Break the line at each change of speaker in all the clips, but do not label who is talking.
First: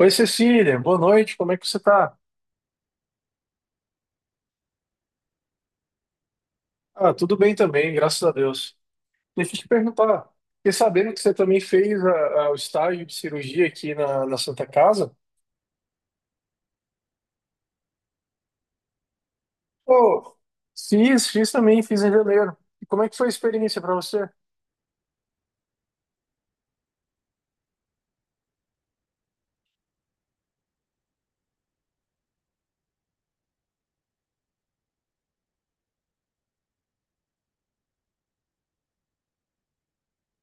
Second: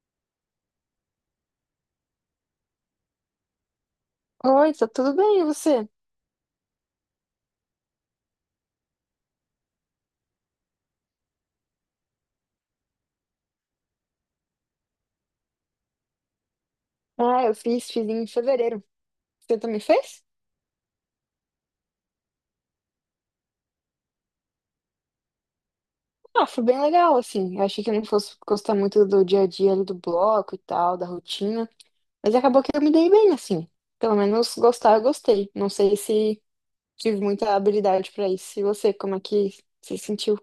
Oi, Cecília, boa noite, como é que você tá?
Oi, tá tudo bem, e você?
Ah, tudo bem também, graças a Deus. Deixa eu te perguntar, fiquei sabendo que você também fez o estágio de cirurgia aqui na Santa Casa?
Ah, eu fiz, fiz em fevereiro. Você também fez?
Pô, fiz, fiz também, fiz em janeiro. E como é que foi a experiência para você?
Ah, foi bem legal, assim. Eu achei que eu não fosse gostar muito do dia a dia ali do bloco e tal, da rotina. Mas acabou que eu me dei bem, assim. Pelo menos gostar, eu gostei. Não sei se tive muita habilidade pra isso. E você, como é que se sentiu?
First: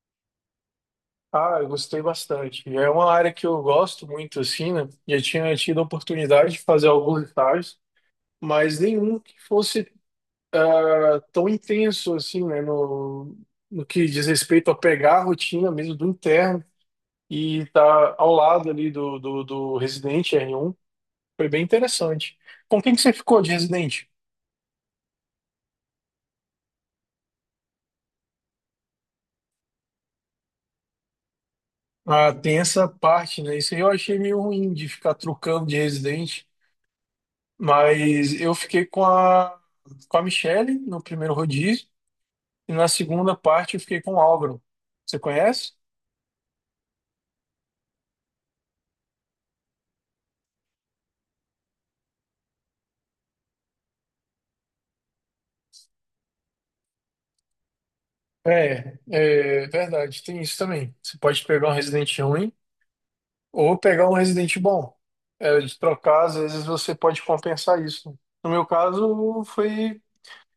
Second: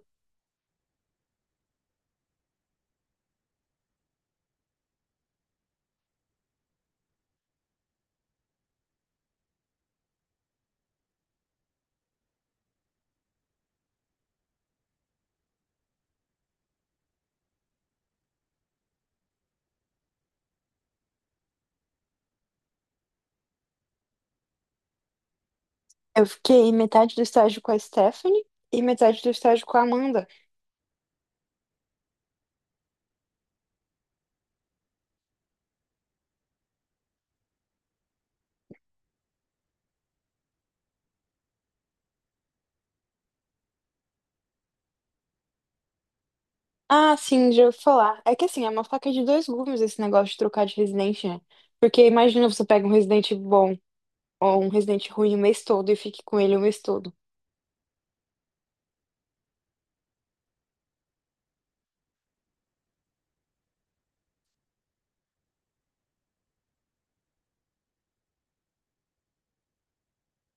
Ah, eu gostei bastante. É uma área que eu gosto muito, assim, né? Já tinha tido a oportunidade de fazer alguns estágios, mas nenhum que fosse tão intenso, assim, né? No, no que diz respeito a pegar a rotina mesmo do interno e estar ao lado ali do residente R1. Foi bem interessante. Com quem que você ficou de residente?
Eu fiquei metade do estágio com a Stephanie e metade do estágio com a Amanda.
Ah, tem essa parte, né? Isso aí eu achei meio ruim de ficar trocando de residente, mas eu fiquei com a Michelle no primeiro rodízio e na segunda parte eu fiquei com o Álvaro. Você conhece?
Ah, sim, já ouvi falar. É que assim, é uma faca de dois gumes esse negócio de trocar de residente, né? Porque imagina você pega um residente bom. Ou um residente ruim o mês todo e fique com ele o mês todo.
É, é verdade, tem isso também. Você pode pegar um residente ruim ou pegar um residente bom. É, de trocar, às vezes você pode compensar isso. No meu caso, foi.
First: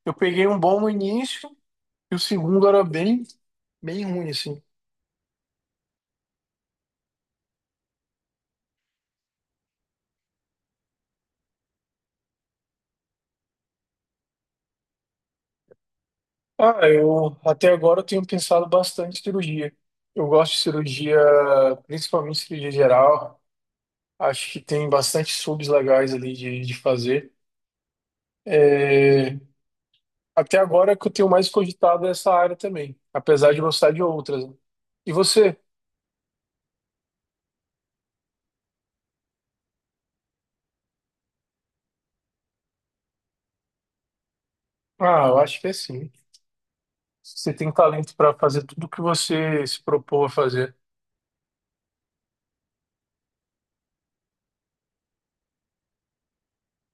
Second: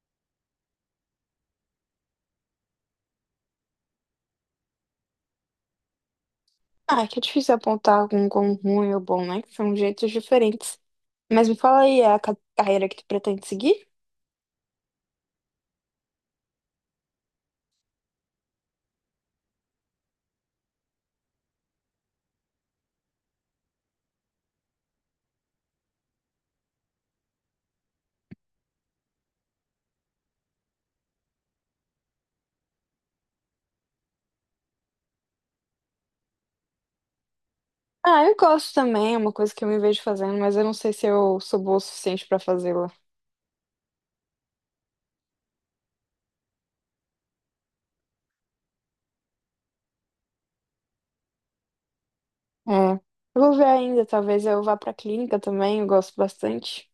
Eu peguei um bom no início e o segundo era bem, bem ruim, assim.
Ah, é que é difícil apontar algum como ruim ou bom, né? Que são jeitos diferentes. Mas me fala aí, é a carreira que tu pretende seguir?
Ah, eu até agora eu tenho pensado bastante em cirurgia. Eu gosto de cirurgia, principalmente cirurgia geral. Acho que tem bastante subs legais ali de fazer. É, até agora é que eu tenho mais cogitado essa área também, apesar de gostar de outras, né? E você?
Ah, eu gosto também, é uma coisa que eu me vejo fazendo, mas eu não sei se eu sou boa o suficiente pra fazê-la.
Ah, eu acho que é sim. Você tem talento para fazer tudo o que você se propôs a fazer.
É. Eu vou ver ainda, talvez eu vá pra clínica também, eu gosto bastante.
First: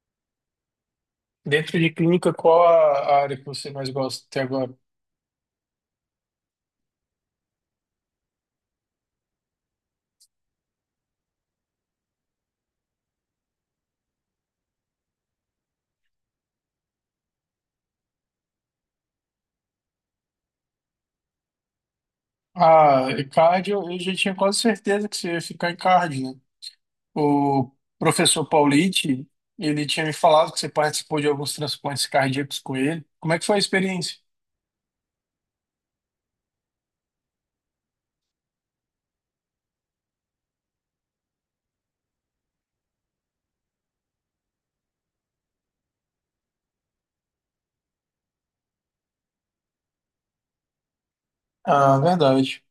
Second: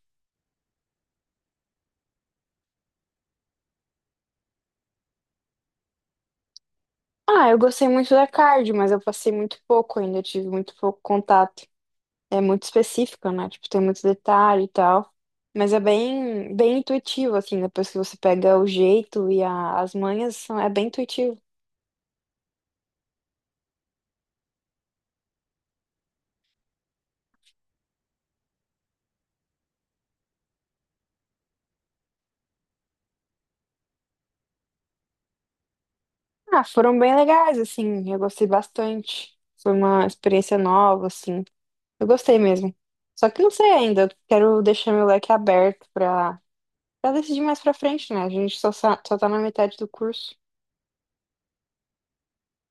Dentro de clínica, qual a área que você mais gosta até agora?
Ah, eu gostei muito da cardio, mas eu passei muito pouco ainda, eu tive muito pouco contato. É muito específica, né? Tipo, tem muito detalhe e tal. Mas é bem, bem intuitivo, assim, depois que você pega o jeito e as manhas, é bem intuitivo.
Ah, e cardio, eu já tinha quase certeza que você ia ficar em cardio, né? O professor Paulite, ele tinha me falado que você participou de alguns transplantes cardíacos com ele. Como é que foi a experiência?
Ah, foram bem legais, assim, eu gostei bastante. Foi uma experiência nova, assim. Eu gostei mesmo. Só que não sei ainda, eu quero deixar meu leque aberto pra, pra decidir mais pra frente, né? A gente só, só tá na metade do curso.
Ah, verdade.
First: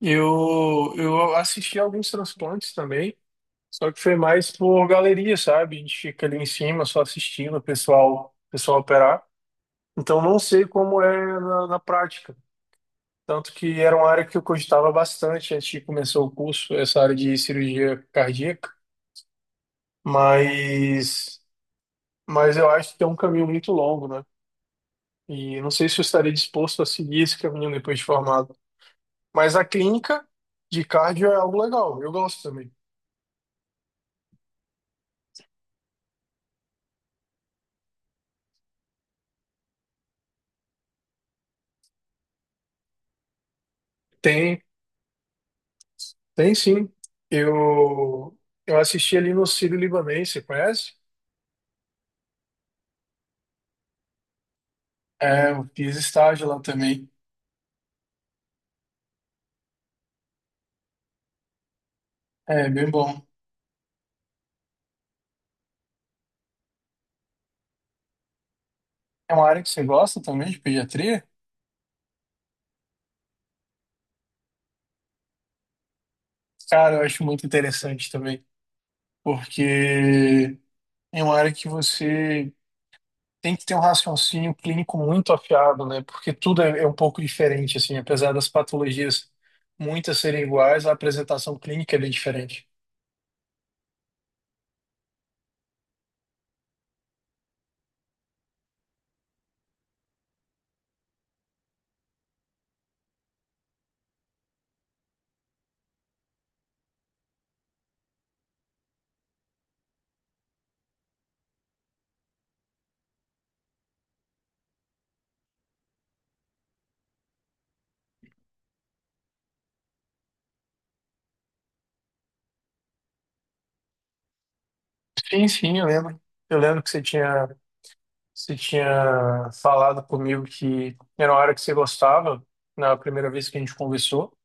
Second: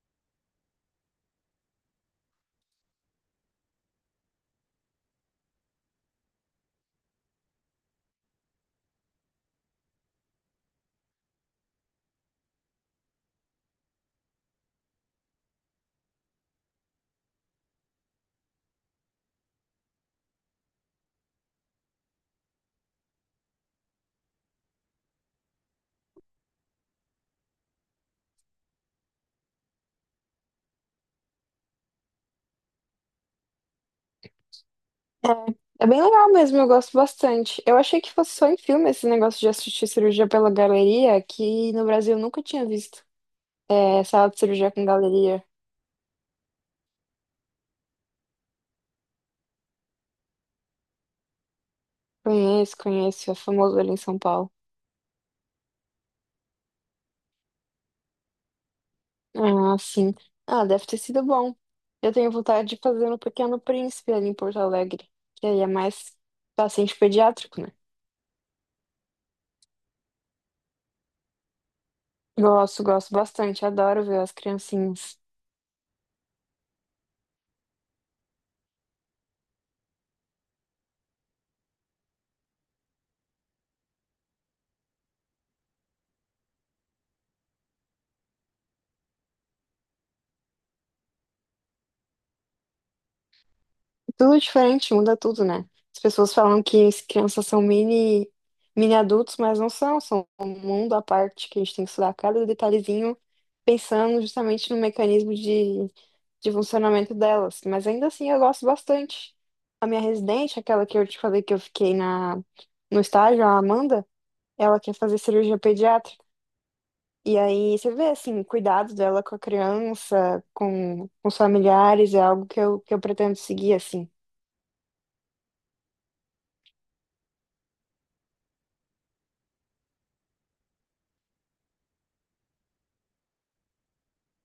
Eu assisti alguns transplantes também, só que foi mais por galeria, sabe? A gente fica ali em cima só assistindo o pessoal operar. Então não sei como é na prática. Tanto que era uma área que eu cogitava bastante antes de começar o curso, essa área de cirurgia cardíaca. Mas, mas eu acho que é um caminho muito longo, né? E não sei se eu estaria disposto a seguir esse caminho depois de formado. Mas a clínica de cardio é algo legal, eu gosto também.
É, é bem legal mesmo, eu gosto bastante. Eu achei que fosse só em filme esse negócio de assistir cirurgia pela galeria, que no Brasil eu nunca tinha visto. É, sala de
Tem,
cirurgia com galeria.
tem sim. Eu, eu assisti ali no Sírio-Libanês, você conhece?
Conheço, conheço, é famoso ali em São Paulo.
É, eu fiz estágio lá também.
Ah, sim. Ah, deve ter sido bom. Eu tenho
É
vontade de
bem
fazer no
bom.
Pequeno Príncipe ali em Porto Alegre, que aí é mais paciente pediátrico, né?
É uma área que você gosta também de pediatria?
Gosto, gosto bastante, adoro ver as criancinhas.
Cara, eu acho muito interessante também, porque é uma área que você tem que ter um raciocínio clínico muito afiado, né? Porque tudo é um pouco diferente, assim, apesar das patologias muitas serem iguais, a apresentação clínica é bem diferente.
Tudo diferente, muda tudo, né? As pessoas falam que as crianças são mini, mini adultos, mas não são, são um mundo à parte que a gente tem que estudar cada detalhezinho, pensando justamente no mecanismo de funcionamento delas. Mas ainda assim eu gosto bastante. A minha residente, aquela que eu te falei que eu fiquei no estágio, a Amanda, ela quer fazer cirurgia pediátrica. E aí você vê assim, o cuidado dela com a criança, com os familiares, é algo que eu pretendo seguir, assim.
Sim, sim, eu lembro. Eu lembro que você tinha falado comigo que era uma área que você gostava na primeira vez que a gente conversou,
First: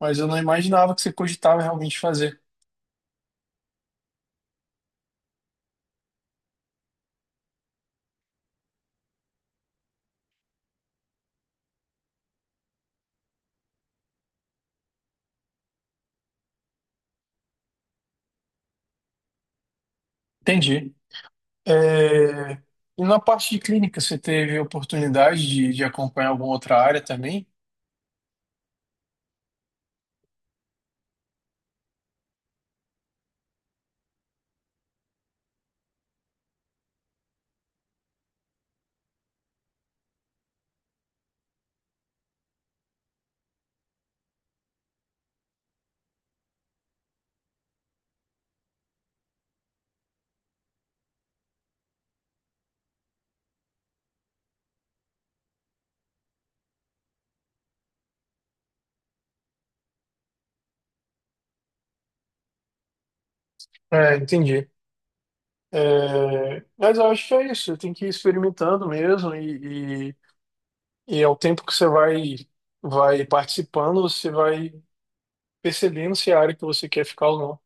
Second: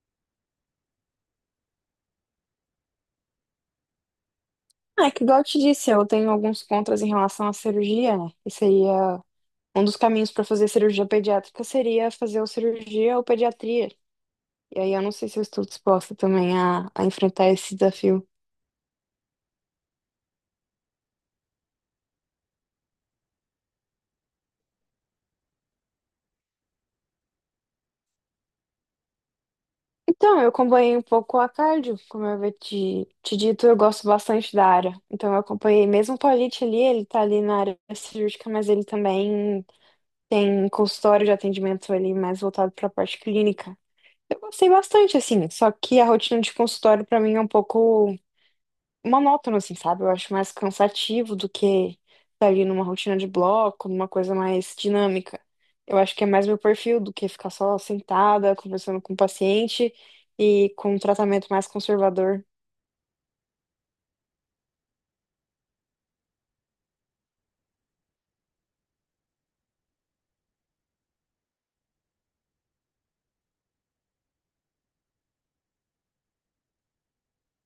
mas eu não imaginava que você cogitava realmente fazer.
É que, igual eu te disse, eu tenho alguns contras em relação à cirurgia, né? E seria um dos caminhos para fazer cirurgia pediátrica seria fazer ou cirurgia ou pediatria. E aí eu não sei se eu estou disposta também a enfrentar esse desafio.
Entendi. É, e na parte de clínica, você teve oportunidade de acompanhar alguma outra área também?
Então, eu acompanhei um pouco a cardio, como eu havia te dito, eu gosto bastante da área. Então, eu acompanhei mesmo o Paulite ali, ele tá ali na área cirúrgica, mas ele também tem consultório de atendimento ali mais voltado para a parte clínica. Eu gostei bastante, assim, só que a rotina de consultório pra mim é um pouco monótona, assim, sabe? Eu acho mais cansativo do que estar ali numa rotina de bloco, numa coisa mais dinâmica. Eu acho que é mais meu perfil do que ficar só sentada, conversando com o paciente e com um tratamento mais conservador.
É, entendi. É, mas eu acho que é isso, tem que ir experimentando mesmo e ao tempo que você vai, vai participando, você vai percebendo se é a área que você quer ficar ou não.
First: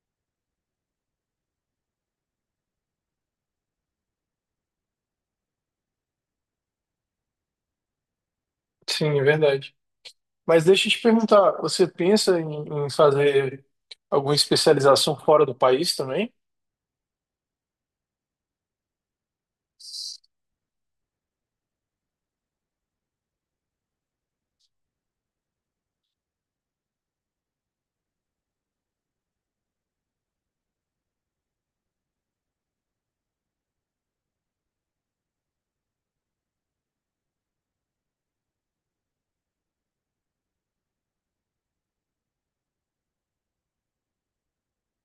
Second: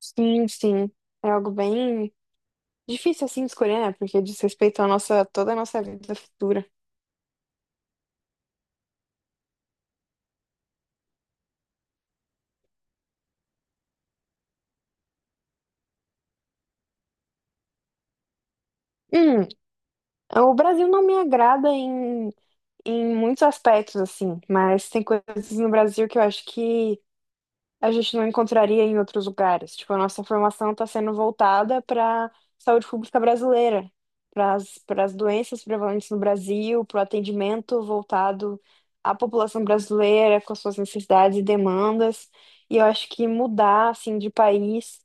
Sim, sim. É algo bem difícil, assim, de escolher, né? Porque diz respeito à nossa, toda a nossa vida futura.
Sim, é verdade. Mas deixa eu te perguntar, você pensa em fazer alguma especialização fora do país também?
Hum, o Brasil não me agrada em muitos aspectos, assim, mas tem coisas no Brasil que eu acho que a gente não encontraria em outros lugares. Tipo, a nossa formação está sendo voltada para saúde pública brasileira, para as doenças prevalentes no Brasil, para o atendimento voltado à população brasileira, com as suas necessidades e demandas. E eu acho que mudar, assim, de país,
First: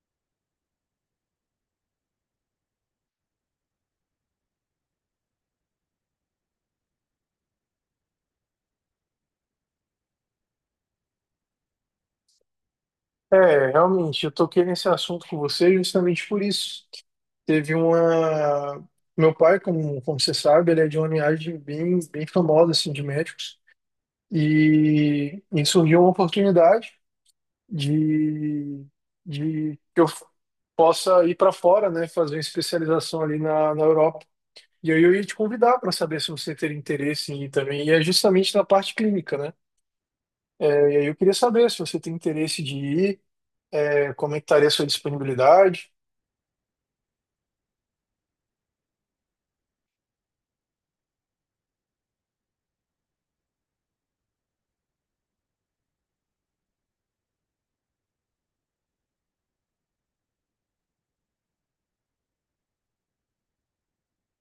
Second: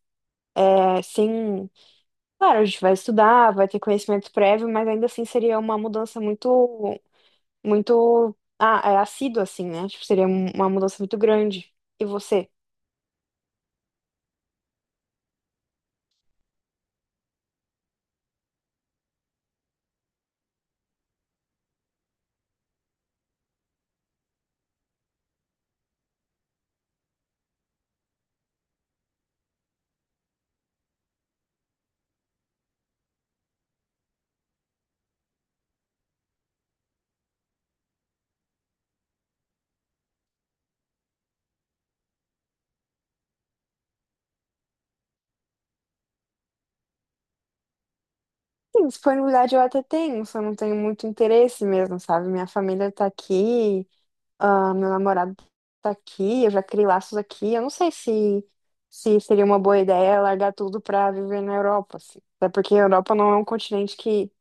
é, sem... Claro, a gente vai estudar, vai ter conhecimento prévio, mas ainda assim seria uma mudança muito muito é assíduo, assim, né? Tipo, seria uma mudança muito grande. E você?
É, realmente, eu toquei nesse assunto com você justamente por isso. Teve uma. Meu pai, como, como você sabe, ele é de uma linhagem bem, bem famosa assim, de médicos. E surgiu uma oportunidade de, de que eu possa ir para fora, né, fazer uma especialização ali na Europa. E aí eu ia te convidar para saber se você teria interesse em ir também, e é justamente na parte clínica, né? É, e aí eu queria saber se você tem interesse de ir, é, como é que estaria a sua disponibilidade.
Sim, disponibilidade eu até tenho, só não tenho muito interesse mesmo, sabe? Minha família tá aqui, ah, meu namorado tá aqui, eu já criei laços aqui. Eu não sei se seria uma boa ideia largar tudo pra viver na Europa, assim. Até porque a Europa não é um continente que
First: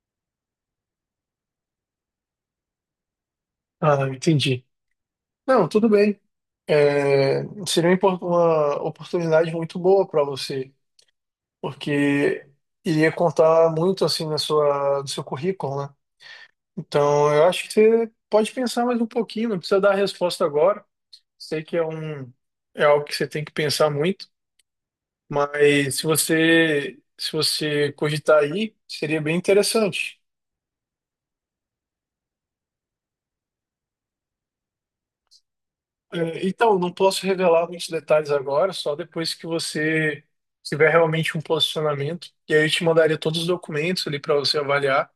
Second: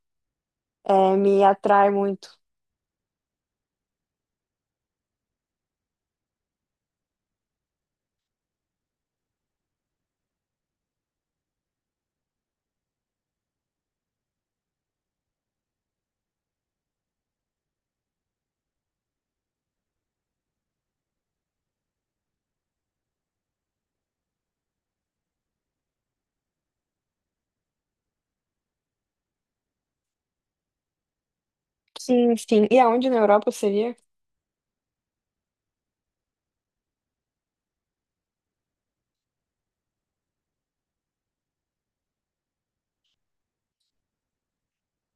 me atrai muito.
Ah, entendi. Não, tudo bem. É, seria uma uma oportunidade muito boa para você, porque iria contar muito assim na sua, do seu currículo, né? Então eu acho que você pode pensar mais um pouquinho, não precisa dar a resposta agora. Sei que é um, é algo que você tem que pensar muito. Mas se você cogitar aí, seria bem interessante.
Sim, sim. E aonde na Europa seria?
É, então, não posso revelar muitos detalhes agora, só depois que você tiver realmente um posicionamento. E aí eu te mandaria todos os documentos ali para você avaliar,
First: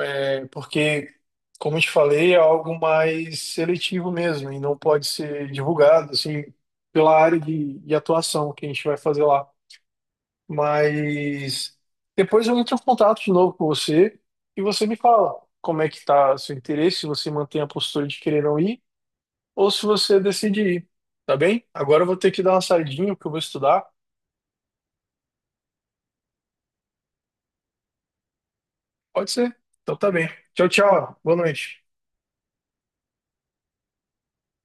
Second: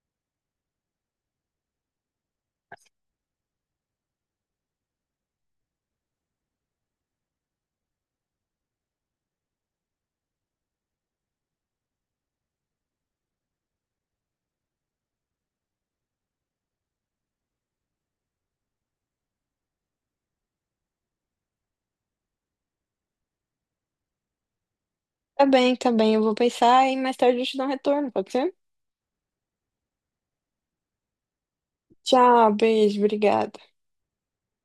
é, porque, como eu te falei, é algo mais seletivo mesmo e não pode ser divulgado assim pela área de atuação que a gente vai fazer lá. Mas depois eu entro em contato de novo com você e você me fala como é que tá seu interesse, se você mantém a postura de querer não ir ou se você decide ir, tá bem? Agora eu vou ter que dar uma saidinha porque eu vou estudar.
Tá bem, tá bem. Eu vou pensar e mais tarde eu te dou um retorno, pode ser?
Pode ser. Então tá bem. Tchau, tchau. Boa noite.
Tchau, beijo, obrigada.